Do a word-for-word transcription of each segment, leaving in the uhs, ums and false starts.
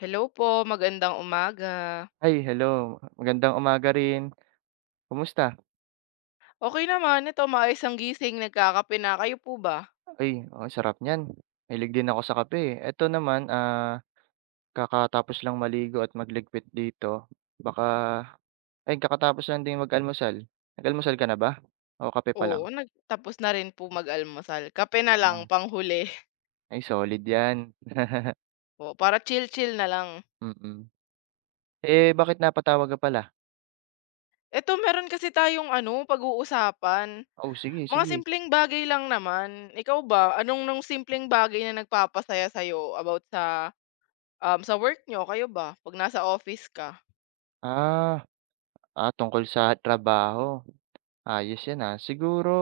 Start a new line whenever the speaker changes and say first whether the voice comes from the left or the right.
left: Hello po, magandang umaga.
right: Ay, hello. Magandang umaga rin. Kumusta?
left: Okey naman, ito maayos ang gising, nagkakape na. Kayo po ba?
right: Ay, ang sarap niyan. Mahilig din ako sa kape, eh. Eto naman, ah, kakatapos lang maligo at magligpit dito. Baka ay, kakatapos lang din mag-almusal. Nag-almusal ka na ba? O kape pa lang?
left: Oo, nagtapos tapos na rin po mag-almusal, kape na lang
right: Ah,
left: panghuli.
right: ay solid 'yan,
left: Oo, para chill-chill na lang.
right: mm. Eh, bakit napatawag ka pala?
left: Eto meron kasi tayong ano, pag-uusapan,
right: Oh, sige,
left: mga
right: sige.
left: simpleng bagay lang naman. Ikaw ba, anong nung simpleng bagay na nagpapasaya sa'yo about sa, um, sa work niyo? Kayo ba, 'pag nasa office ka?
right: Ah, ah, Tungkol sa trabaho. Ayos 'yan, ah. Siguro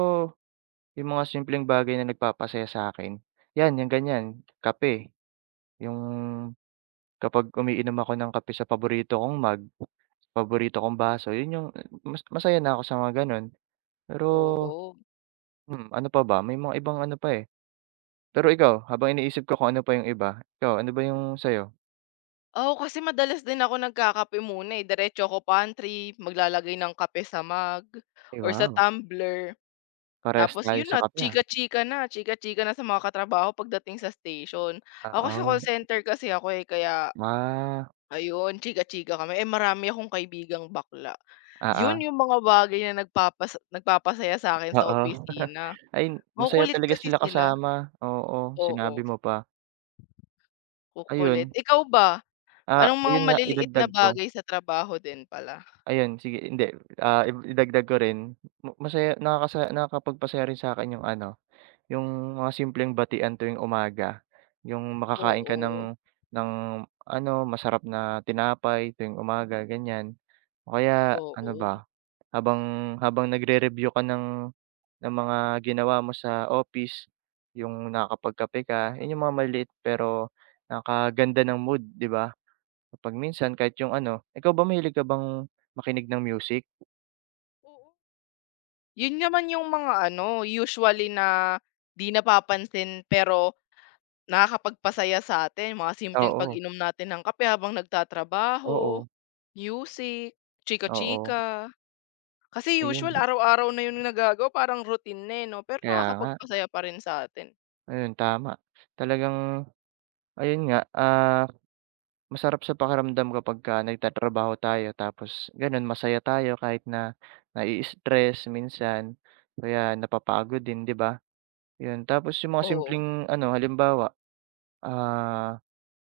right: yung mga simpleng bagay na nagpapasaya sa akin 'yan, yung ganiyan, kape. Yung kapag umiinom ako ng kape sa paborito kong mug, paborito kong baso, yun yung mas masaya na ako sa mga gano'n. Pero,
left: Oo.
right: hmm, ano pa ba, may mga ibang ano pa, eh. Pero ikaw, habang iniisip ko kung ano pa yung iba, ikaw ano ba yung sa'yo?
left: Oo, kasi madalas din ako nagkakape muna, eh. Diretso ako pantry, maglalagay ng kape sa mug
right: Ay,
left: or sa
right: wow,
left: tumbler.
right: parehas
left: Tapos
right: tayo
left: yun
right: sa
left: na,
right: kape, ah.
left: chika-chika na, chika-chika na sa mga katrabaho pagdating sa station. Ako sa
right: Oo,
left: call center kasi ako, eh, kaya
right: ah,
left: ayun, chika-chika kami. Eh, marami akong kaibigang bakla. Yun yung mga bagay na nagpapas nagpapasaya sa akin
right: oo,
left: sa
right: oo.
left: opisina.
right: Ay, masaya
left: Makukulit
right: talaga
left: kasi
right: sila
left: sila.
right: kasama, oo, sinabi
left: Oo,
right: mo pa.
left: kukulit.
right: Ayun,
left: Ikaw ba,
right: ah,
left: anong mga
right: ayun nga
left: maliliit na
right: idagdag ko.
left: bagay sa trabaho din pala?
right: Ayun sige hindi, ah, i idagdag ko rin ma masaya nakakasa nakakapagpasaya rin sa'kin yung ano, yung mga simpleng batian tuwing umaga. Yung makakain ka
left: Oo.
right: ng ng ano masarap na tinapay tuwing umaga ganyan. O kaya ano
left: Oo.
right: ba, habang habang nagre-review ka ng ng mga ginawa mo sa office, yung nakakapagkape ka, yun yung mga maliliit pero nakakaganda ng mood, 'di ba? Kapag minsan kahit yung ano, ikaw ba mahilig ka bang makinig ng music?
left: Oo. Yun naman yung mga ano, usually na 'di napapansin pero nakakapagpasaya sa atin mga simpleng
right: Oo,
left: pag-inom natin ng kape habang nagtatrabaho,
right: oo,
left: music,
right: oo,
left: chika-chika. Kasi usual
right: ayun.
left: araw-araw na yun yung nagagawa, parang routine na, eh, 'no, pero
right: Kaya nga,
left: nakakapagpasaya pa rin sa atin.
right: ayun tama. Talagang ayun nga, ah, masarap sa pakiramdam kapagka nagtatrabaho tayo tapos gano'n masaya tayo kahit na nai-stress minsan kaya napapagod din, 'di ba? 'Yun, tapos yung mga
left: Oo.
right: simpleng ano halimbawa, ah,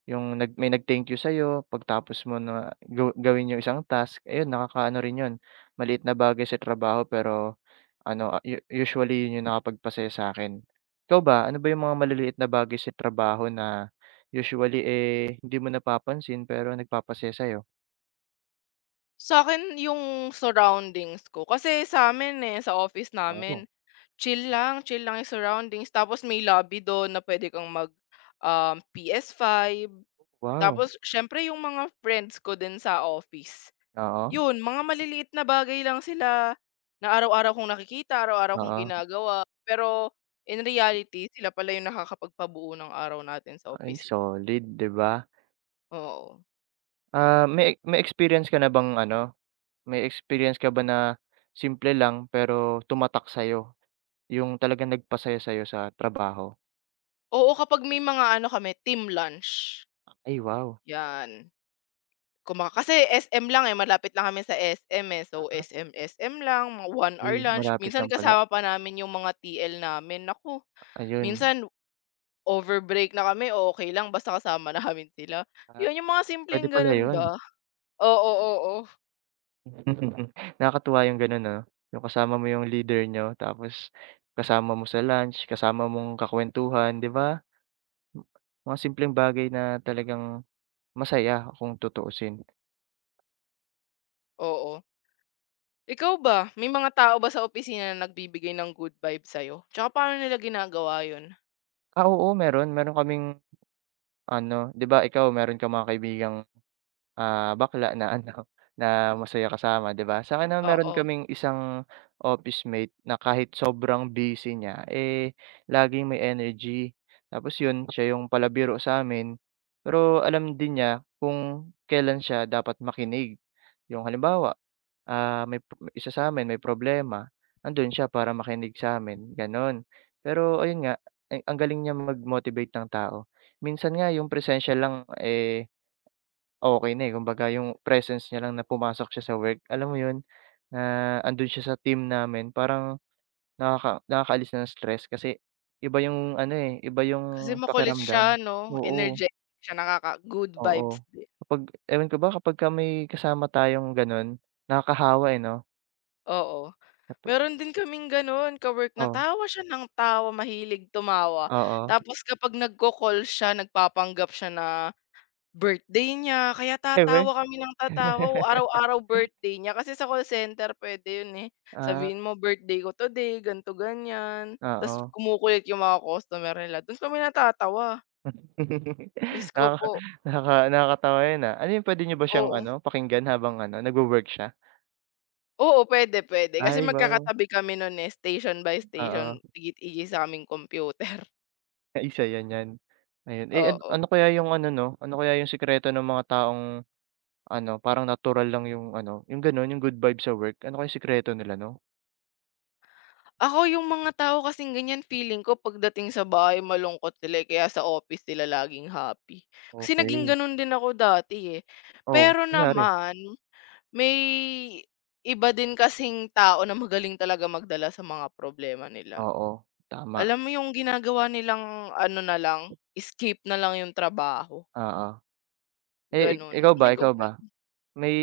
right: yung nag may nag-thank you sa'yo pagtapos mo na gaw gawin yung isang task, ayun nakakaano rin 'yun. Maliit na bagay sa trabaho pero ano, ah, u usually yun yung nakapagpasaya sa'kin. Ikaw ba, ano ba yung mga maliliit na bagay sa trabaho na usually, eh, hindi mo napapansin pero nagpapasaya sa'yo?
left: Sa'kin yung surroundings ko. Kasi sa'min, eh, sa office namin,
right: Oh,
left: chill lang, chill lang yung surroundings. Tapos may lobby don na puwede kang mag, um, P S five.
right: wow.
left: Tapos siyempre yung mga friends ko din sa office,
right: Oo,
left: yun mga maliliit na bagay lang sila na araw-araw kong nakikita, araw-araw kong
right: oo.
left: ginagawa. Pero in reality, sila pala yung nakakapagpabuo ng araw natin sa
right: Ay,
left: opisina,
right: solid, 'di ba?
left: oo.
right: Ah, may may experience ka na bang ano, may experience ka ba na simple lang pero tumatak sa'yo, yung talagang nagpasaya sa'yo sa trabaho?
left: Oo, kapag may mga ano kami, team lunch,
right: Ay, wow.
left: yan. Kuma kasi S M lang, eh, malapit lang kami sa S M, eh. So, S M, S M lang, mga one
right: Uy,
left: hour lunch.
right: malapit
left: Minsan
right: lang pala.
left: kasama pa namin yung mga T L namin. Naku,
right: Ayun,
left: minsan over break na kami, okay lang basta kasama na namin sila.
right: ah,
left: Yun, yung mga
right: puwede
left: simpleng
right: pala
left: ganun
right: yun.
left: ba. Oo, oo, oo.
right: Nakakatuwa yung gano'n, 'no, yung kasama mo yung leader niyo tapos kasama mo sa lunch, kasama mong kakuwentuhan, 'di ba? Mga simpleng bagay na talagang masaya kung tutuusin.
left: Oo. Ikaw ba, may mga tao ba sa opisina na nagbibigay ng good vibe sa'yo? Tsaka paano nila ginagawa yun?
right: Ah, oo meron, meron kaming ano, 'di ba ikaw meron ka mga kaibigang ah, bakla na ano, na masaya kasama, 'di ba? Sa'kin naman meron
left: Oo,
right: kaming isang office mate na kahit sobrang busy niya, eh, laging may energy. Tapos 'yun, siya yung palabiro sa amin, pero alam din niya kung kailan siya dapat makinig. Yung halimbawa, ah, may p- isa sa'min may problema, andun siya para makinig sa amin, gano'n. Pero ayun nga, eh, ang galing niya mag-motivate ng tao. Minsan nga yung presensya lang, eh, okey na, eh, kumbaga yung presence niya lang na pumasok siya sa work, alam mo yun, na andun siya sa team namin parang nakaka nakakaalis na ng stress kasi iba yung ano, eh, iba
left: kasi
right: yung
left: makulit siya
right: pakiramdam.
left: 'no,
right: Oo,
left: energetic siya, nakaka good
right: oo.
left: vibes din.
right: Kapag ewan ko ba kapagka may kasama tayong ganun, nakakahawa, eh, 'no?
left: Oo.
right: Natu
left: Meron din kaming gano'n ka-work na
right: oh,
left: tawa siya ng tawa, mahilig tumawa.
right: oo.
left: Tapos kapag nagko-call siya nagpapanggap siya na birthday niya kaya
right: Ewe
left: tatawa kami ng tatawa, o araw-araw birthday niya kasi sa call center puwede 'yun, eh.
right: Ah,
left: Sabihin mo, "Birthday ko today, ganito ganyan." Ta's
right: oo.
left: kumukulit yung mga customer nila, do'n kami natatawa. Diyos ko
right: Nakaka
left: po,
right: nakaka Nakakatawa yun, ah. Ano yun, puwede niyo ba siyang
left: oo.
right: ano, pakinggan habang ano, nagwo-work siya?
left: Oo, puwede, puwede kasi
right: Ay, wow,
left: magkakatabi kami no'n, eh, station by station,
right: oo.
left: igit-igis sa aming kompyuter,
right: Ah, isa 'yan 'yan. Ayun, eh, an
left: oo.
right: ano kaya yung ano, 'no, ano kaya yung sikreto ng mga taong ano, parang natural lang yung ano, yung gano'n, yung good vibes sa work, ano kaya yung sikreto nila, 'no?
left: Ako yung mga tao kasing ganyan feeling ko pagdating sa bahay malungkot sila, eh, kaya sa office sila laging happy. Kasi naging
right: Okey.
left: gano'n din ako dati, eh.
right: Oo,
left: Pero
right: kunyari
left: naman, may iba din kasing tao na magaling talaga magdala sa mga problema nila.
right: oo, tama,
left: Alam mo yung ginagawa nilang ano na lang, escape na lang yung trabaho,
right: oo. Eh, ik-
left: gano'n.
right: ikaw ba
left: Feeling ko.
right: ikaw ba? May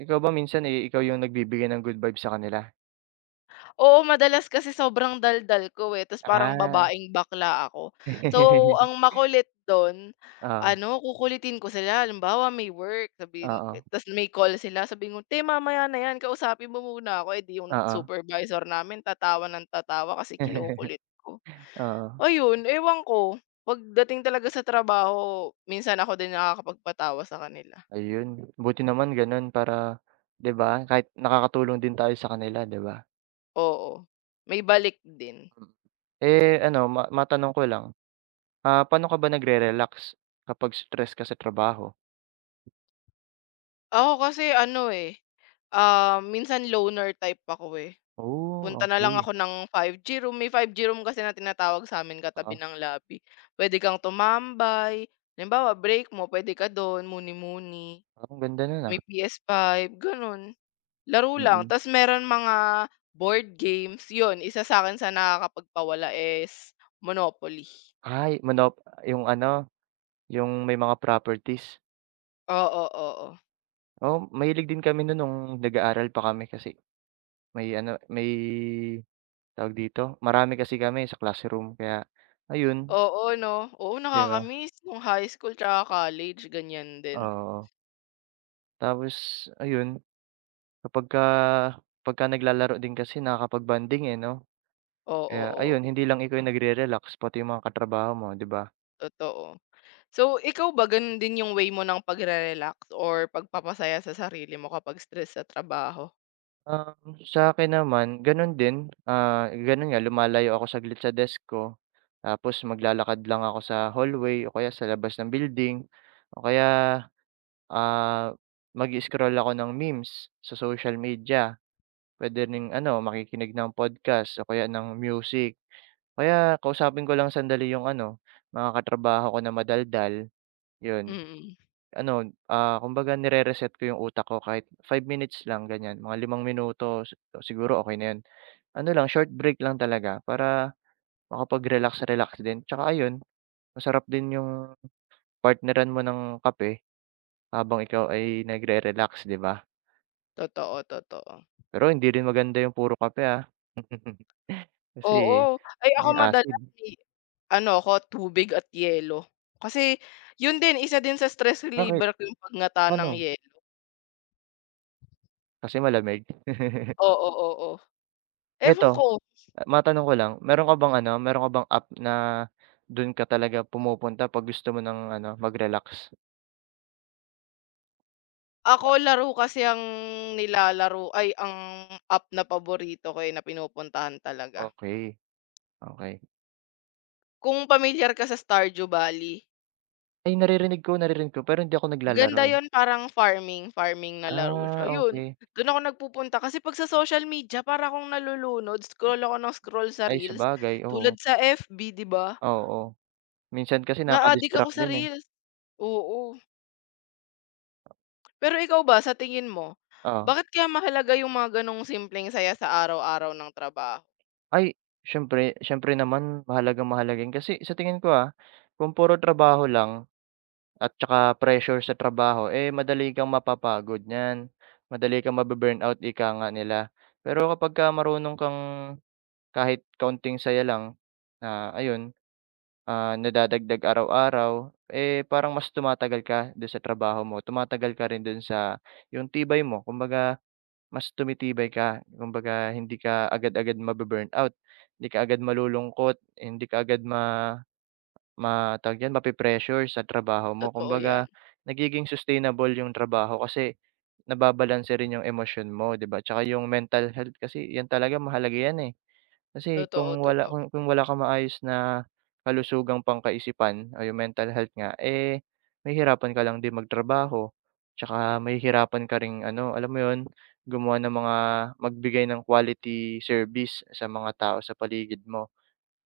right: ikaw ba minsan, eh, ikaw yung nagbibigay ng good vibes sa kanila?
left: Oo, madalas kasi sobrang daldal ko, eh, ta's parang
right: Ah.
left: babaeng bakla ako. So, ang makulit do'n,
right: Oo,
left: ano, kukulitin ko sila. Halimbawa, may work, sabihin
right: oo,
left: ta's may call sila, sabihin ko, "Te, mamaya na 'yan, kausapin mo muna ako." Eh, 'di yung
right: oo.
left: supervisor namin tatawa ng tatawa kasi kinukulit ko.
right: Oo,
left: Ayun, ewan ko, pagdating talaga sa trabaho, minsan ako din nakakapagpatawa sa kanila.
right: ayun, buti naman gano'n para 'di ba, kahit nakakatulong din tayo sa kanila, 'di ba?
left: Oo, may balik din.
right: Eh, ano ma matanong ko lang, ah, paano ka ba nagre-relax kapag stress ka sa trabaho?
left: Ako kasi ano, eh, ah, minsan loner type ako, eh.
right: Oh,
left: Punta na lang
right: okay.
left: ako ng five g room. May five G room kasi na tinatawag sa'min katabi
right: Oo,
left: ng lobby. Puwede kang tumambay. Halimbawa, break mo puwede ka do'n, muni-muni.
right: ang ganda nun, ah.
left: May P S five, gano'n. Laro lang.
right: Mm.
left: Ta's meron mga board games. 'Yun, isa sa akin sa nakakapagpawala is Monopoly.
right: Ay manop yung ano, yung may mga properties.
left: Oo, oo.
right: Oo, mahilig din kami nun nung nag-aaral pa kami kasi may ano, may tawag dito, marami kasi kami sa classroom kaya ayun,
left: Oo, oo, 'no? Oo,
right: 'di ba?
left: nakaka-miss nung high school tsaka college, ganiyan din.
right: Oo, tapos ayun kapagka pagka naglalaro din kasi nakakapag-bonding, eh, 'no?
left: Oo,
right: Kaya
left: oo.
right: ayun, hindi lang ikaw yung nagre-relax pati yung mga katrabaho mo, 'di ba?
left: Totoo. So, ikaw ba ganun din yung way mo ng pagre-relax or pagpapasaya sa sarili mo kapag stress sa trabaho?
right: Um, sa akin naman gano'n din, ah, gano'n nga lumalayo ako saglit sa desk ko, tapos maglalakad lang ako sa hallway o kaya sa labas ng building o kaya, ah, mag-i-scroll ako ng memes sa social media. Puwede ring ano, makikinig ng podcast o kaya ng music. Kaya kausapin ko lang sandali yung ano, mga katrabaho ko na madaldal, 'yun.
left: Mm,
right: Ano, ah, kumbaga nire-reset ko yung utak ko kahit five minutes lang ganyan, mga limang minuto si siguro okay na yun. Ano lang short break lang talaga para makapag-relax-relax din tsaka ayun, masarap din yung partneran mo ng kape habang ikaw ay nagre-relax, 'di ba?
left: Totoo, totoo.
right: Pero hindi rin maganda yung puro kape, ah, kasi
left: Oo, ay ako
right: may acid.
left: madalas eh, ano ako tubig at yelo. Kasi yun din, isa din sa stress
right: Bakit?
left: reliever ko yung pagngata ng
right: Ano?
left: yelo.
right: Kasi malamig.
left: Oo, oo. Oo. Ewan
right: Eto,
left: ko,
right: matanong ko lang, meron ka bang ano, meron ka bang app na dun ka talaga pumupunta 'pag gusto mo ng ano, mag-relax? Ya
left: ako laro kasi ang nilalaro ay ang app na paborito ko eh, na pinupuntahan talaga.
right: okey, okey.
left: Kung pamilyar ka sa Stardew Valley.
right: Ay naririnig ko, naririnig ko pero hindi ako naglalaro,
left: Maganda
right: eh.
left: yon parang farming, farming na laro siya,
right: Ah,
left: 'yun.
right: okey.
left: Do'n ako nagpupunta kasi 'pag sa social media para akong nalulunod, scroll ako ng scroll sa
right: Ay
left: reels,
right: sabagay, oo.
left: tulad sa F B 'di ba,
right: Oo, minsan kasi
left: na-adik ako
right: nakaka-distract
left: sa
right: din, eh.
left: reels. Oo, pero ikaw ba sa tingin mo,
right: Oo.
left: bakit kaya mahalaga yung mga gano'ng simpleng saya sa araw-araw ng trabaho?
right: Ay, siyempre siyempre naman mahalagang mahalaga yun kasi sa tingin ko, ah, kung puro trabaho lang at tsaka pressure sa trabaho, eh, madali kang mapapagod niyan, madali kang mabu-burnout ika nga nila. Pero kapagka marunong kang kahit kaunting saya lang na ayun Ah, nadadagdag araw-araw, eh, parang mas tumatagal ka do'n sa trabaho mo, tumatagal ka rin do'n sa 'yung tibay mo. Kumbaga, mas tumitibay ka, kumbaga hindi ka agad-agad mabu out, hindi ka agad malulungkot, hindi ka agad ma ma tawag diyan, mape sa trabaho mo.
left: Totoo 'yan,
right: Kumbaga, nagiging sustainable 'yung trabaho kasi nababalanse rin 'yung emosyon mo, 'di ba? Tsaka 'yung mental health kasi 'yan talaga mahalaga 'yan, eh. Kasi
left: totoo,
right: kung wala
left: totoo.
right: kung kung wala kang maayos na kalusugang pangkaisipan o yung mental health nga, eh, mahihirapan ka lang din magtrabaho. Tsaka mahihirapan ka ring ano, alam mo yun, gumawa ng mga magbigay ng quality service sa mga tao sa paligid mo.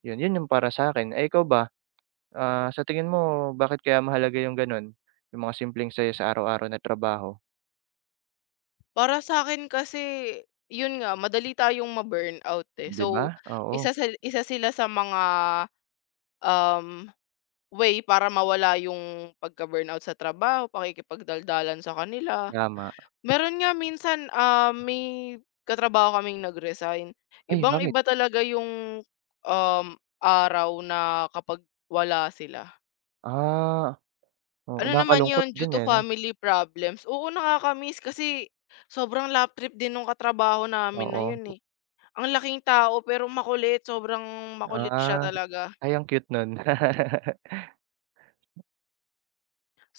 right: Yun, yun yung para sa akin. Eh, ikaw ba, ah, sa tingin mo bakit kaya mahalaga yung gano'n, yung mga simpleng saya sa araw-araw na trabaho,
left: Para sa akin kasi, 'yun nga madali tayong ma-burnout, eh.
right: 'di ba?
left: So,
right: Oo,
left: isa sa isa sila sa mga Um, way para mawala yung pagka-burnout sa trabaho, pakikipagdaldalan sa kanila.
right: tama.
left: Meron nga minsan, ah, may katrabaho kaming nag-resign.
right: Ay, bakit?
left: Ibang-iba talaga yung, um, araw na kapag wala sila.
right: Ah, oo,
left: Ano naman
right: nakakalungkot
left: yun, due
right: din,
left: to
right: eh, 'no?
left: family problems. Oo, nakaka-miss kasi sobrang lap trip din nung katrabaho namin na
right: Oo,
left: yun, eh. Ang laking tao pero makulit, sobrang makulit siya
right: ah.
left: talaga.
right: Ay, ang cute nun.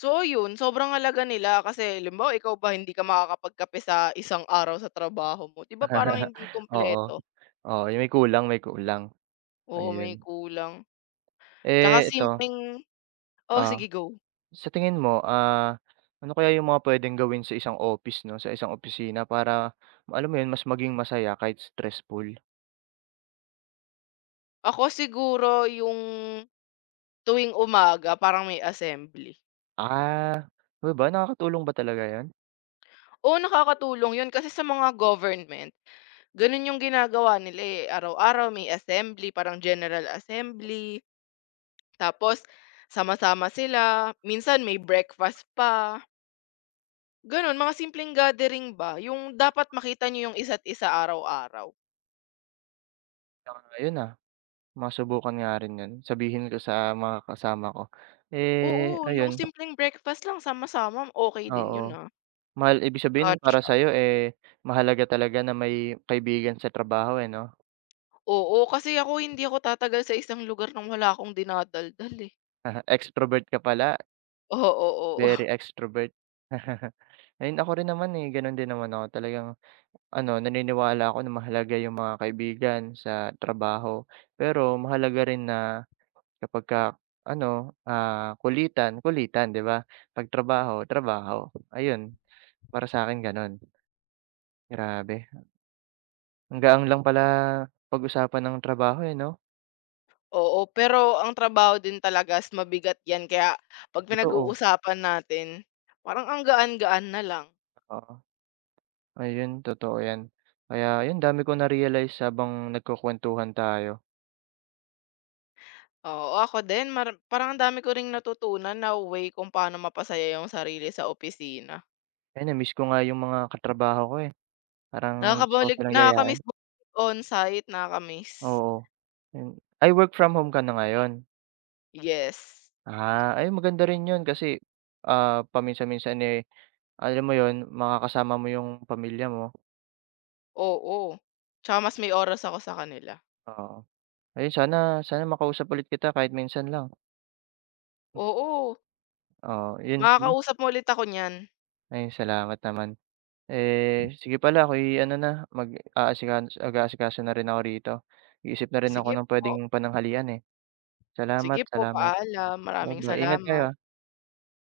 left: So yun sobrang halaga nila kasi halimbawa ikaw ba hindi ka makakapagkape sa isang araw sa trabaho mo, 'di ba parang hindi
right: Oo,
left: kumpleto?
right: oo, yung may kulang, may kulang,
left: Oo, may
right: ayun.
left: kulang. Tsaka
right: Eh, ito,
left: simpleng oo,
right: ah,
left: sige go.
right: sa tingin mo, ah, ano kaya yung mga puwedeng gawin sa isang office, 'no, sa isang opisina para alam mo yun, mas maging masaya kahit stressful?
left: Ako siguro yung tuwing umaga parang may assembly.
right: Ah, ano ba, nakakatulong ba talaga yun?
left: Oo, nakakatulong yun kasi sa mga government, ganun yung ginagawa nila, eh, araw-araw may assembly, parang general assembly, tapos sama-sama sila, minsan may breakfast pa. Gano'n, mga simpleng gathering ba, yung dapat makita nyo yung isa't isa araw-araw.
right: Ah, yun, ah, masubukan nga rin yun, sabihin ko sa mga kasama ko.
left: Oo,
right: Eh,
left: yung
right: ayun,
left: simpleng breakfast lang sama-sama okey din yun,
right: oo,
left: ah,
right: mahal ibig sabihin
left: catch
right: para
left: up.
right: sa'yo, eh, mahalaga talaga na may kaibigan sa trabaho, eh, 'no?
left: Oo, kasi ako hindi ako tatagal sa isang lugar nang wala akong dinadaldal, eh.
right: Extrovert ka pala,
left: Oo, oo, oo,
right: very extrovert. Ayun, ako rin naman, eh, gano'n din naman ako. Talagang ano, naniniwala ako na mahalaga yung mga kaibigan sa trabaho. Pero mahalaga rin na kapagka ano, ah, kulitan, kulitan, 'di ba? 'Pag trabaho, trabaho. Ayun, para sa akin gano'n. Grabe, ang gaang lang pala pag-usapan ng trabaho, eh, 'no?
left: Oo, pero ang trabaho din talaga is mabigat 'yan kaya 'pag
right: Totoo,
left: pinag-uusapan natin, parang ang gaan-gaan na lang.
right: oo. Ayun, totoo 'yan. Kaya ayun, dami ko na-realize habang nagkukuwentuhan tayo.
left: Oo, ako din mar parang ang dami ko ring natutunan na way kung paano mapasaya yung sarili sa opisina.
right: Ayun, na-miss ko nga yung mga katrabaho ko, eh, parang gusto ko
left: Nakakabalik
right: silang yayain,
left: nakakamiss bumalik on-site, nakakamiss.
right: oo. Yun ay, work from home ka na ngayon?
left: Yes,
right: Ah, ay maganda rin yun kasi, ah, paminsan-minsan, eh, alam mo yun, makakasama mo yung pamilya mo,
left: oo. Tsaka mas may oras ako sa kanila.
right: oo. Ayun, sana sana makausap ulit kita kahit minsan lang,
left: Oo,
right: oo, yun sige,
left: makakausap mo ulit ako niyan.
right: ayun salamat naman. Eh, sige pala ako'y ano na, mag-aasika mag-aasikaso na rin ako rito, iisip na rin ako
left: Sige
right: ng
left: po.
right: puwedeng pananghalian, eh.
left: Sige
right: Salamat,
left: po,
right: salamat,
left: paalam. Maraming
right: ba-bye, ingat kayo,
left: salamat.
right: ah.